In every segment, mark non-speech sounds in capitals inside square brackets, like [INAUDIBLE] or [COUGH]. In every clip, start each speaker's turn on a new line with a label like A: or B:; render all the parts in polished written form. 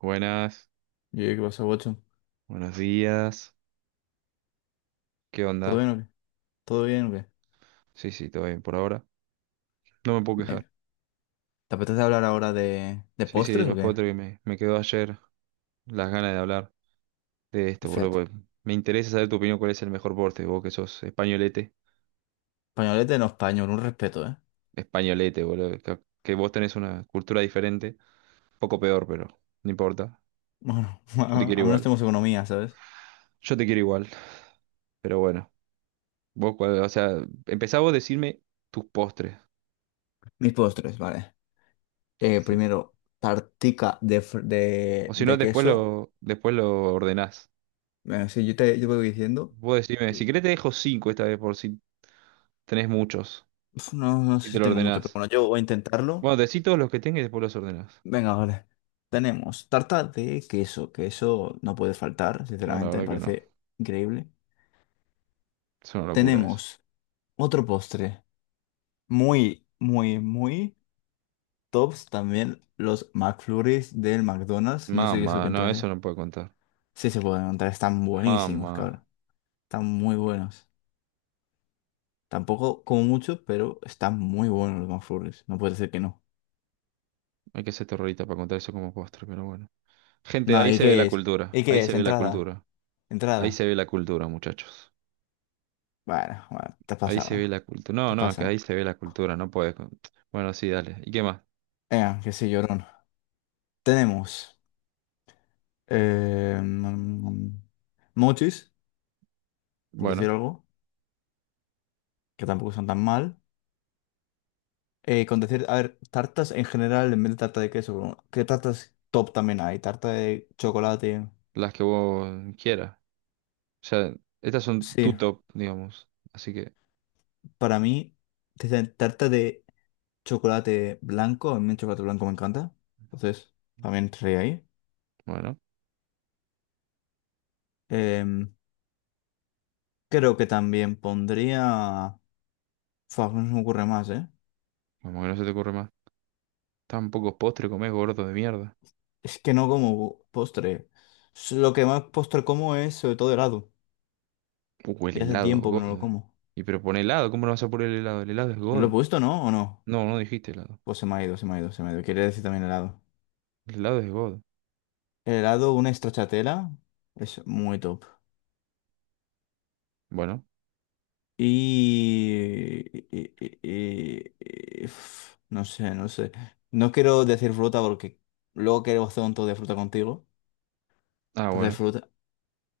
A: Buenas,
B: Y yo, ¿qué pasó, Watson?
A: buenos días. ¿Qué
B: ¿Todo
A: onda?
B: bien o qué? ¿Todo bien o qué?
A: Sí, sí, todo bien por ahora. No me puedo quejar.
B: Bien. ¿Te apetece hablar ahora de
A: Sí, sí,
B: postres o
A: los
B: qué?
A: potres que me quedó ayer las ganas de hablar de esto, boludo,
B: Perfecto.
A: porque me interesa saber tu opinión, cuál es el mejor porte, vos que sos españolete.
B: Españolete no español, un respeto, ¿eh?
A: Españolete, boludo. Que vos tenés una cultura diferente, poco peor, pero no importa.
B: Bueno,
A: Yo te
B: [LAUGHS]
A: quiero
B: al menos
A: igual.
B: tenemos economía, ¿sabes?
A: Yo te quiero igual. Pero bueno, vos, o sea, empezá vos a decirme tus postres.
B: Mis postres, vale.
A: que se-
B: Primero, tartica de,
A: O si no,
B: de queso.
A: después lo ordenás.
B: Bueno, sí, yo voy diciendo.
A: Vos decime, si
B: Y,
A: querés te dejo cinco esta vez por si tenés muchos
B: uf, no
A: y
B: sé
A: te
B: si
A: lo
B: tengo mucho, pero
A: ordenás.
B: bueno, yo voy a
A: Bueno,
B: intentarlo.
A: decí todos los que tengas y después los ordenás.
B: Venga, vale. Tenemos tarta de queso, que eso no puede faltar,
A: No, la
B: sinceramente, me
A: verdad que no.
B: parece increíble.
A: Es una locura eso.
B: Tenemos otro postre. Muy, muy, muy tops también los McFlurries del McDonald's. No sé qué eso que
A: Mamá, no, eso
B: entraré.
A: no puedo contar.
B: Sí se pueden encontrar, están buenísimos,
A: Mamá,
B: cabrón. Están muy buenos. Tampoco como mucho, pero están muy buenos los McFlurries. No puede ser que no.
A: hay que ser terrorista para contar eso como postre, pero bueno. Gente,
B: No,
A: ahí
B: ¿y
A: se ve la
B: qué es?
A: cultura,
B: ¿Y
A: ahí
B: qué
A: se
B: es?
A: ve la
B: Entrada.
A: cultura, ahí se
B: Entrada.
A: ve la cultura, muchachos.
B: Bueno, bueno, te has
A: Ahí se
B: pasado, ¿eh?
A: ve la cultura.
B: Te
A: No,
B: has
A: no, es que ahí
B: pasado.
A: se ve la cultura, no puedes. Bueno, sí, dale. ¿Y qué más?
B: Venga, que sí, llorón. Tenemos eh, mm, mochis, por decir
A: Bueno,
B: algo, que tampoco son tan mal. Con decir, a ver, tartas en general, en vez de tarta de queso, bueno, ¿qué tartas top también hay? Tarta de chocolate.
A: las que vos quieras. O sea, estas son
B: Sí,
A: tu top, digamos. Así que...
B: para mí, desde tarta de chocolate blanco, a mí el chocolate blanco me encanta. Entonces, también entraría ahí.
A: Bueno.
B: Em, Creo que también pondría... Fua, no se me ocurre más, ¿eh?
A: Como que no se te ocurre más. Tan pocos postres comes, gordo de mierda.
B: Es que no como postre. Lo que más postre como es sobre todo helado.
A: El
B: Y hace
A: helado,
B: tiempo que no lo
A: godo.
B: como.
A: Y pero pon helado, ¿cómo no vas a poner el helado? El helado es
B: ¿Lo he
A: godo.
B: puesto, no? ¿O no?
A: No, no dijiste helado.
B: Pues se me ha ido, se me ha ido, se me ha ido. Quería decir también helado.
A: El helado es godo.
B: El helado, una stracciatella, es muy top.
A: Bueno,
B: Y... y- y- y- Uf, no sé, no sé. No quiero decir fruta porque luego quiero hacer un tour de fruta contigo.
A: ah,
B: Entonces
A: bueno.
B: fruta,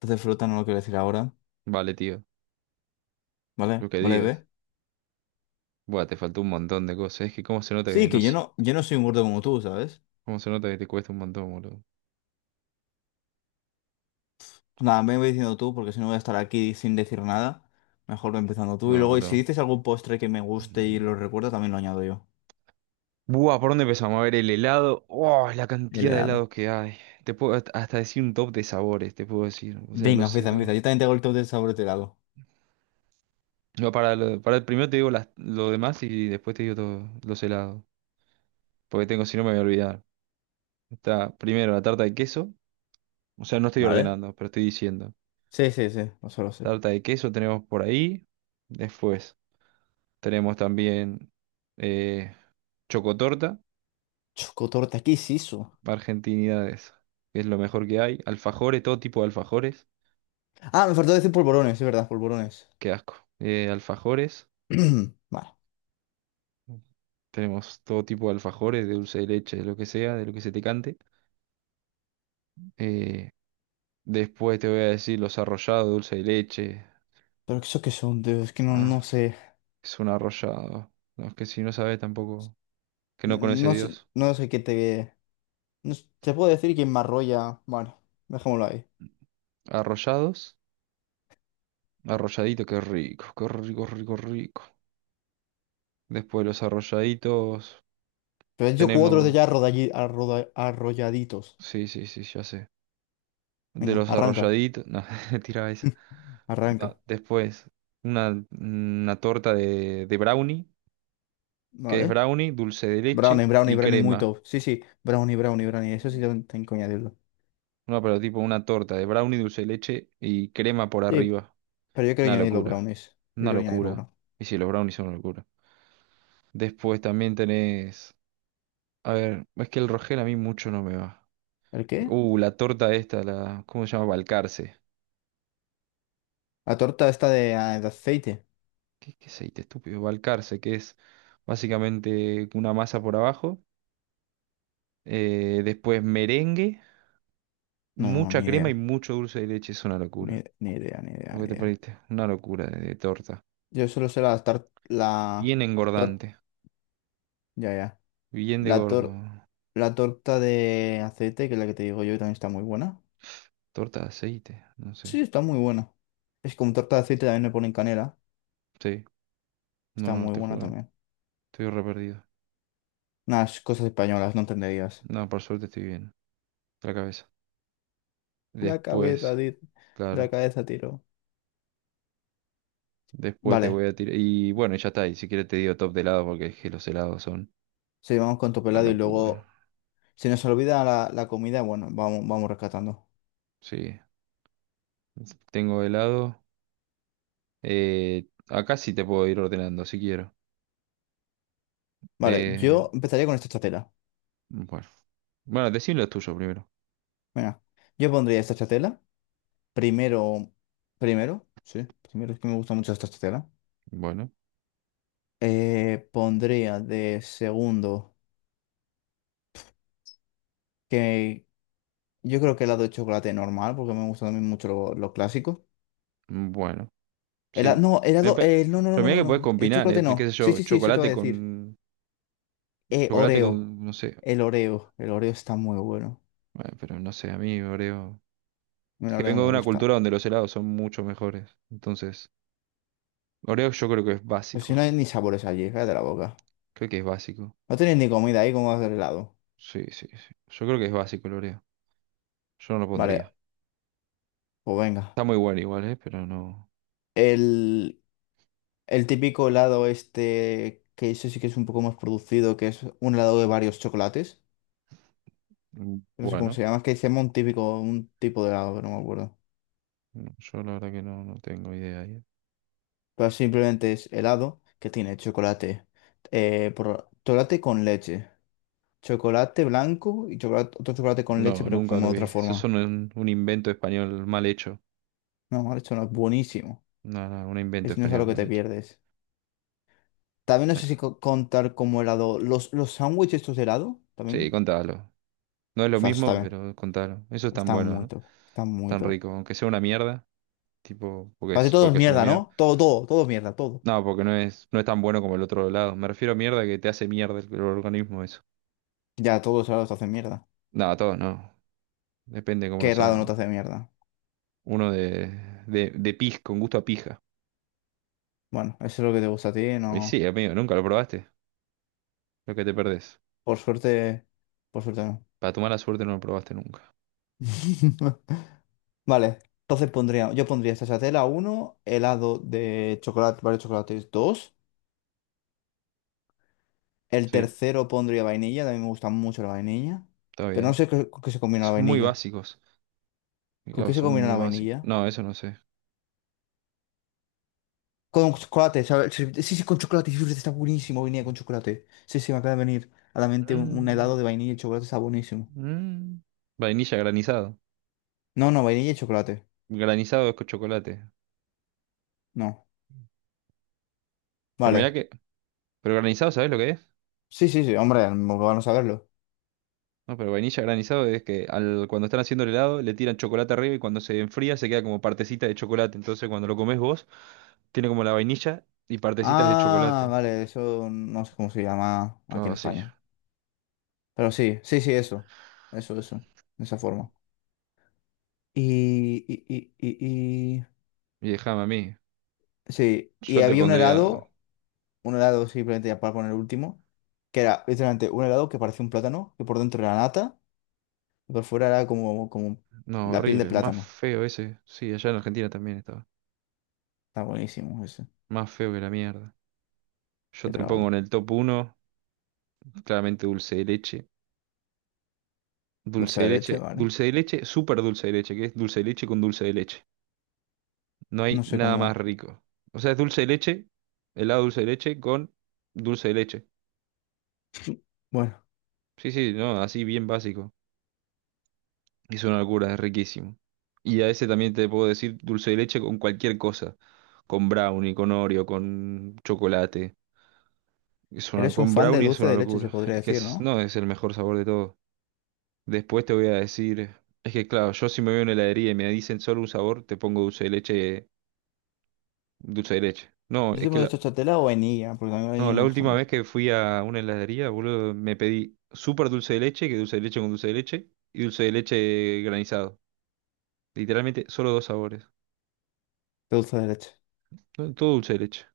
B: entonces fruta no lo quiero decir ahora.
A: Vale, tío. Lo
B: ¿Vale?
A: que
B: ¿Vale,
A: digas.
B: ve?
A: Buah, te faltó un montón de cosas. Es que cómo se nota que,
B: Sí,
A: no
B: que
A: sé.
B: yo no soy un gordo como tú, ¿sabes?
A: Cómo se nota que te cuesta un montón, boludo.
B: Nada, me voy diciendo tú porque si no voy a estar aquí sin decir nada. Mejor voy empezando tú. Y
A: No,
B: luego, y si
A: boludo.
B: dices algún postre que me guste y lo
A: Mm.
B: recuerdo, también lo añado yo.
A: Buah, ¿por dónde empezamos? A ver, el helado. Oh, la
B: El
A: cantidad de
B: helado.
A: helados que hay. Te puedo hasta decir un top de sabores, te puedo decir. O sea,
B: Venga,
A: los
B: empieza, empieza.
A: helados.
B: Yo también tengo el top de sabor de helado.
A: No, para, para el primero te digo lo demás y después te digo los helados. Porque tengo, si no me voy a olvidar. Está primero la tarta de queso. O sea, no estoy
B: ¿Vale?
A: ordenando, pero estoy diciendo.
B: Sí, sí, sí, no solo sé.
A: Tarta de queso tenemos por ahí. Después tenemos también eh, chocotorta,
B: Chocotorta, ¿qué es eso?
A: argentinidades, que es lo mejor que hay. Alfajores, todo tipo de alfajores.
B: Ah, me faltó decir polvorones, es verdad, polvorones.
A: Qué asco. Alfajores.
B: [CLEARS THROAT] Vale.
A: Tenemos todo tipo de alfajores, de dulce de leche, de lo que sea, de lo que se te cante. Eh, Después te voy a decir los arrollados, dulce de leche.
B: Pero eso que son, tío, es que no
A: Ah,
B: sé.
A: es un arrollado. No, es que si no sabes tampoco, que no conoce a
B: No sé,
A: Dios.
B: no sé qué te. No sé, te puedo decir quién me arrolla. Bueno, dejémoslo ahí.
A: Arrollados, arrolladito, qué rico, rico, rico. Después los arrolladitos,
B: Pero he hecho cuatro de
A: tenemos.
B: ya arrolladitos.
A: Sí, sí, sí, ya sé. De
B: Venga,
A: los
B: arranca,
A: arrolladitos, no, [LAUGHS] tiraba esa.
B: [LAUGHS]
A: No,
B: arranca.
A: después, una torta de brownie, que es
B: Vale.
A: brownie, dulce de
B: Brownie,
A: leche
B: brownie,
A: y
B: brownie muy
A: crema.
B: top. Sí, sí, brownie, brownie, brownie. Eso sí tengo que añadirlo.
A: No, pero tipo una torta de brownie, dulce de leche y crema por
B: Sí,
A: arriba.
B: pero yo quiero
A: Una
B: añadir los
A: locura.
B: brownies. Yo
A: Una
B: quiero añadir los
A: locura.
B: brownies.
A: Y sí, los brownies son una locura. Después también tenés. A ver, es que el Rogel a mí mucho no me va.
B: ¿El qué?
A: La torta esta, la. ¿Cómo se llama? Balcarce.
B: La torta esta de, ah, de aceite.
A: ¿Qué, qué aceite estúpido? Balcarce, que es básicamente una masa por abajo. Después merengue,
B: No,
A: mucha
B: ni
A: crema y
B: idea.
A: mucho dulce de leche. Es una locura.
B: Ni, ni idea, ni idea,
A: Lo
B: ni
A: que te
B: idea.
A: perdiste. Una locura de torta.
B: Yo solo sé
A: Bien
B: tor-
A: engordante.
B: ya, ya.
A: Bien de
B: La
A: gordo.
B: tor- la torta de aceite, que es la que te digo yo, también está muy buena.
A: Torta de aceite. No sé.
B: Sí, está muy buena. Es como torta de aceite también le ponen canela.
A: Sí. No,
B: Está
A: no,
B: muy
A: te
B: buena
A: juro.
B: también.
A: Estoy re perdido.
B: Unas cosas españolas, no entenderías.
A: No, por suerte estoy bien. De la cabeza.
B: La cabeza,
A: Después,
B: la
A: claro.
B: cabeza tiro.
A: Después te
B: Vale.
A: voy a tirar. Y bueno, ya está. Y si quieres te digo top de helado porque es que los helados son
B: Sí, vamos con
A: una
B: pelado y
A: locura.
B: luego. Si nos olvida la comida, bueno, vamos, vamos rescatando.
A: Sí. Tengo helado. Acá sí te puedo ir ordenando si quiero.
B: Vale,
A: Eh,
B: yo empezaría con esta chatela.
A: bueno. Bueno, decir los tuyos primero.
B: Mira, yo pondría esta chatela. Primero, primero, sí, primero es que me gusta mucho esta chatela.
A: Bueno.
B: Pondría de segundo, que yo creo que helado de chocolate normal, porque me gusta también mucho lo clásico.
A: Bueno. Sí.
B: No,
A: Me
B: helado,
A: pa-
B: no, no, no,
A: Pero
B: no,
A: mira
B: no,
A: que podés
B: no, el
A: combinar,
B: chocolate
A: ¿eh? Qué sé
B: no. Sí,
A: yo,
B: sí, sí, eso te voy a
A: chocolate
B: decir.
A: con. Chocolate
B: Oreo,
A: con. No sé.
B: el Oreo, el Oreo está muy bueno.
A: Bueno, pero no sé, a mí, Oreo. Es
B: El
A: que
B: Oreo
A: vengo de
B: me
A: una
B: gusta.
A: cultura donde los helados son mucho mejores. Entonces, Oreo yo creo que es
B: Pues si
A: básico.
B: no hay ni sabores allí, cállate la boca.
A: Creo que es básico.
B: No tenéis ni comida ahí, ¿cómo hacer helado?
A: Sí, sí, sí. Yo creo que es básico el Oreo. Yo no lo
B: Vale,
A: pondría.
B: pues venga.
A: Está muy bueno igual, ¿eh? Pero no.
B: El... El típico helado este, que eso sí que es un poco más producido, que es un helado de varios chocolates.
A: Mm,
B: No sé cómo
A: bueno,
B: se llama, es que se llama un típico, un tipo de helado, pero no me acuerdo.
A: no, yo la verdad que no, no tengo idea ahí.
B: Pero simplemente es helado que tiene chocolate, chocolate con leche, chocolate blanco y chocolate, otro chocolate con leche,
A: No,
B: pero
A: nunca
B: como
A: lo
B: de
A: vi.
B: otra
A: Eso es
B: forma.
A: un invento español mal hecho.
B: No, mal hecho, no, es buenísimo.
A: No, no, un invento
B: Es, no es algo
A: español
B: que
A: mal
B: te
A: hecho.
B: pierdes. También no sé
A: Nah,
B: si contar como helado, los sándwiches estos de helado,
A: sí,
B: también.
A: contalo. No es lo
B: Fast, está
A: mismo,
B: bien.
A: pero contalo. Eso es tan
B: Está
A: bueno,
B: muy
A: ¿eh?
B: top, está muy
A: Tan
B: top.
A: rico. Aunque sea una mierda, tipo,
B: Casi todo es
A: porque es una
B: mierda,
A: mierda.
B: ¿no? Todo, todo, todo es mierda, todo.
A: No, porque no es, no es tan bueno como el otro lado. Me refiero a mierda que te hace mierda el organismo eso.
B: Ya, todos lados te hacen mierda.
A: No, todo no. Depende cómo lo
B: ¿Qué helado no te
A: hagan.
B: hace mierda?
A: Uno de, de pis, con gusto a pija.
B: Bueno, eso es lo que te gusta a ti,
A: Y sí,
B: no.
A: amigo, nunca lo probaste. Lo que te perdés.
B: Por suerte, por suerte no.
A: Para tu mala suerte no lo probaste nunca.
B: [LAUGHS] Vale, entonces pondría, yo pondría tela uno helado de chocolate, varios chocolates 2 el
A: Sí,
B: tercero pondría vainilla, también me gusta mucho la vainilla,
A: está
B: pero no
A: bien.
B: sé con qué se combina la
A: Son muy
B: vainilla.
A: básicos.
B: ¿Con
A: Digo,
B: qué se
A: son
B: combina
A: muy
B: la
A: básicos.
B: vainilla?
A: No, eso no sé.
B: Con chocolate, ¿sabes? Sí, sí, con chocolate, sí, está buenísimo vainilla con chocolate. Sí, sí, me acaba de venir a la mente un helado
A: Mm,
B: de vainilla y chocolate, está buenísimo.
A: mm. Vainilla granizado.
B: No, no, vainilla y chocolate.
A: Granizado es con chocolate.
B: No.
A: Pero mirá
B: Vale.
A: que... ¿Pero granizado sabés lo que es?
B: Sí, sí, sí, hombre, vamos a verlo.
A: No, pero vainilla granizado es que al, cuando están haciendo el helado le tiran chocolate arriba y cuando se enfría se queda como partecita de chocolate. Entonces cuando lo comes vos, tiene como la vainilla y partecitas de
B: Ah,
A: chocolate.
B: vale, eso no sé cómo se llama aquí
A: Ah,
B: en
A: sí.
B: España. Pero sí, sí, sí, eso. Eso, eso. De esa forma. Y, y, y, y, y-
A: Y déjame a mí.
B: Sí, y
A: Yo te
B: había
A: pondría...
B: un helado simplemente ya para poner el último, que era literalmente un helado que parecía un plátano, que por dentro era nata. Por fuera era como, como
A: No,
B: la piel de
A: horrible. Más
B: plátano.
A: feo ese. Sí, allá en Argentina también estaba.
B: Está buenísimo ese.
A: Más feo que la mierda. Yo
B: Que te
A: te
B: la
A: pongo en
B: boca.
A: el top uno, claramente dulce de leche. Dulce
B: Dulce
A: de
B: de leche,
A: leche.
B: ¿vale?
A: Dulce de leche, súper dulce de leche, que es dulce de leche con dulce de leche. No hay
B: No sé
A: nada más
B: cómo.
A: rico. O sea, es dulce de leche, helado dulce de leche con dulce de leche.
B: Bueno,
A: Sí, sí, no, así bien básico. Es una locura, es riquísimo. Y a ese también te puedo decir dulce de leche con cualquier cosa. Con brownie, con Oreo, con chocolate. Es una,
B: eres un
A: con
B: fan de
A: brownie es
B: dulce
A: una
B: de leche, se
A: locura. [LAUGHS]
B: podría
A: Es que
B: decir,
A: es,
B: ¿no?
A: no, es el mejor sabor de todo. Después te voy a decir, es que claro, yo si me voy a una heladería y me dicen solo un sabor, te pongo dulce de leche, dulce de leche. No,
B: Yo
A: es que
B: tengo de chochatela o vainilla, porque a mí la
A: no,
B: vainilla me
A: la
B: gusta
A: última
B: mucho.
A: vez que fui a una heladería, boludo, me pedí súper dulce de leche, que dulce de leche con dulce de leche, y dulce de leche granizado. Literalmente, solo dos sabores.
B: De dulce de leche.
A: No, todo dulce de leche.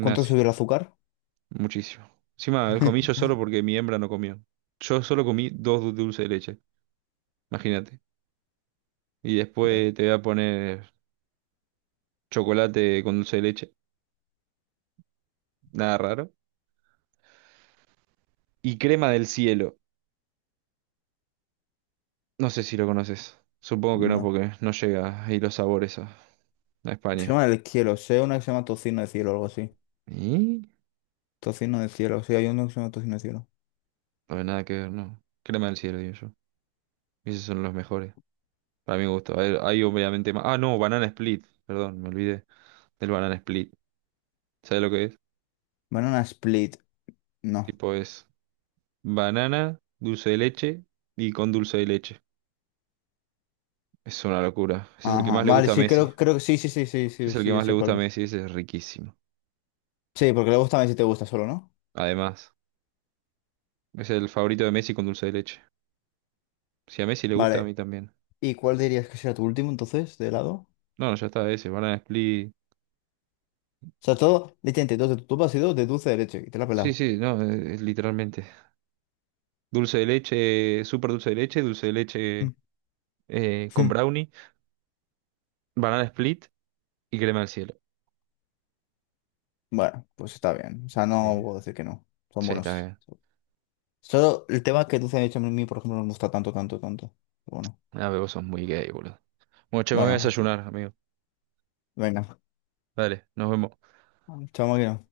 B: ¿Cuánto subió el azúcar?
A: Muchísimo. Encima, el comí yo
B: [LAUGHS]
A: solo porque mi hembra no comió. Yo solo comí dulce de leche. Imagínate. Y
B: Ya.
A: después te voy a poner chocolate con dulce de leche. Nada raro. Y crema del cielo. No sé si lo conoces. Supongo que no,
B: No.
A: porque no llega ahí los sabores a
B: Se
A: España.
B: llama el cielo. Sé una que se llama tocino de cielo o algo así.
A: Y
B: Tocino de cielo. Sí, hay uno que se llama tocino de cielo.
A: no hay nada que ver, no. Crema del cielo, digo yo. Esos son los mejores. Para mi gusto. Hay obviamente más. Ah, no, banana split. Perdón, me olvidé del banana split. ¿Sabes lo que es?
B: Banana split. No.
A: Tipo es banana, dulce de leche y con dulce de leche. Es una locura. Ese es el que
B: Ajá.
A: más le
B: Vale,
A: gusta a
B: sí,
A: Messi.
B: creo, creo que sí, sí, sí, sí,
A: Ese
B: sí,
A: es el
B: sí,
A: que
B: yo
A: más le
B: sé
A: gusta a
B: cuál es.
A: Messi. Ese es riquísimo.
B: Sí, porque luego también si te gusta solo, ¿no?
A: Además, es el favorito de Messi con dulce de leche. Si a Messi le gusta, a
B: Vale,
A: mí también.
B: ¿y cuál dirías que será tu último entonces, de lado? O
A: No, no, ya está ese. Banana split.
B: sea, todo, literalmente, dos de tu top ha sido de dulce derecho y te la
A: Sí,
B: pelas.
A: sí, no, es literalmente. Dulce de leche, súper dulce de leche
B: Mm,
A: con
B: mm.
A: brownie, banana split y crema del cielo.
B: Bueno, pues está bien. O sea,
A: Sí.
B: no puedo decir que no. Son
A: Sí, está
B: buenos.
A: bien.
B: Solo el tema que dulce derecho a mí, por ejemplo, no me gusta tanto, tanto, tanto. Bueno,
A: Ah, pero vos sos muy gay, boludo. Bueno, che, me voy a
B: bueno,
A: desayunar, amigo.
B: venga.
A: Dale, nos vemos.
B: Chao, máquina.